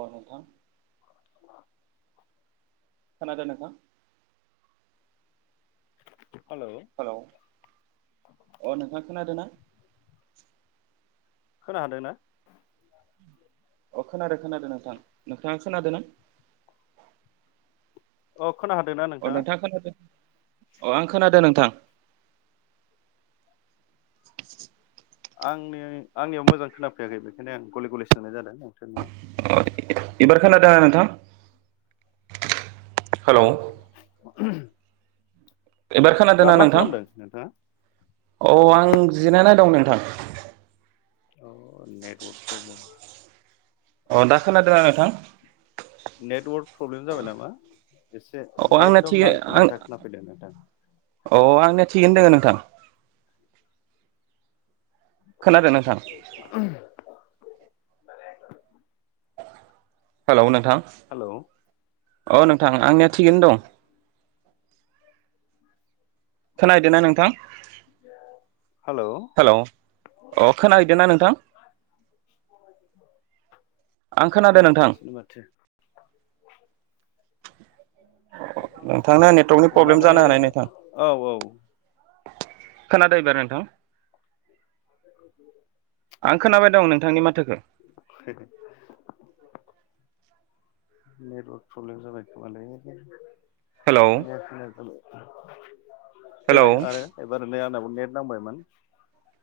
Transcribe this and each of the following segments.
अ नोथां खोनादो नोंथां हेलौ हेल' अ नोंथाङा खोनादों ना खोना हादोंना अ खोनादों खोनादों नोंथां नोंथा खोनादों न अक अ नोंथां खोनादों अ आं खोनादों नोंथां आंनि आंनियाव मोजां खोनाफैयाखै बेखायनो आं गले गले सोंनाय जादों नोंथांनियाव। औ इबार खोनादों नोंथां हेल' [unintelligible] एबार दा खोनादोंना मा नोंथां खालामदों नोंथाङा? औ आं जि नाय दं नों आथ औ नेटवर्क प्रब्लेम अ दा खोनादों नोंथां नेटवर्क प्रब्लेम जाबाय नामा एसे अ आंनाया एकदम थिगै नांथा आं नांथा खोनाफैदों नोंथां औ आंनिया थिगैनो दोङो नोंथां खोनादों नोंथां हेलौ नोंथां हेलौ अ नोंथां आंनिया थिगैनो दं खोनहैदो ना नोंथां हेलौ हेलौ अ खोनाहैदों ना नोंथां आं खोनादों नोंथां खोनाफैयासैनो माथो [inaudible] नोंथांना नेटवर्कनि प्रब्लेम अननानै जानो औ औ खोनादो एबार नोंथां [inaudible] आं खोनाबाय दं नोंथांनि मा [unintelligible] नेटवर्क प्रब्लेम जाबायखोमालै। खोनाया हेलौ खोना‌या जाबाय। हेलौ देलाय आरो एबार ओै आंनाव नेट नांबायमोन।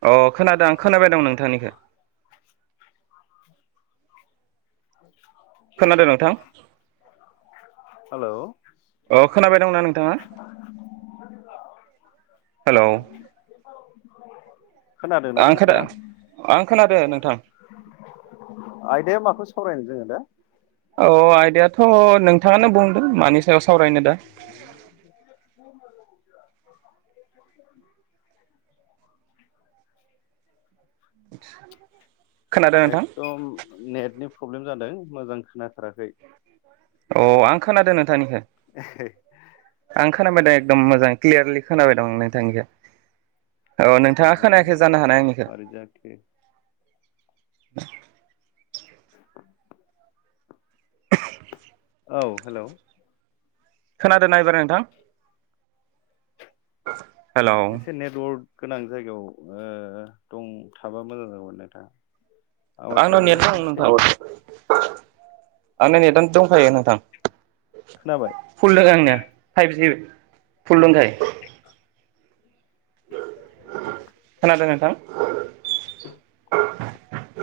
अ खोनादों खोनाबाय दं नोंथांनिखौ। खोनादों नोंथां हेलौ अ खोनाबाय दंना नोंथाङा हेलौ खोनादोंना आं खोना‌ नोंथाङा? आं खोनादो नोंथां। आयदाया माखौ सावरायनो जोंङो दा औ आयदायथ नों थांङानो बुंदों मानि साव [inaudible] [inaudible] [inaudible] एकदम नेटनि प्रब्लेम जादों मोजां खोनाथाराखै। अ आं खोनादों नों थांनिखो आं‌ खो नाबाय दं एकदम मोजां क्लियारलि खोनाबाय दंं नोंथांनिखो औ नोंथाङा खोनायाखै जानो हानाय आंनिखो [inaudible] मारै जाखो [inaudible] औ हेलौ खोनादोना एबार नोंथां? हेलौ एसे नेटवर्क गोनां जायगायाव ओ दं थाबा मोजां जागौमोन नोंथांङा। आंना नेट दं नोंथां औस आंना नेटआनो दंखायो नोंथां। खोनाबाय फुल दोङो आंनिया फाइबजि। फुल दंखाय खोनादों नोंथां? [inaudible]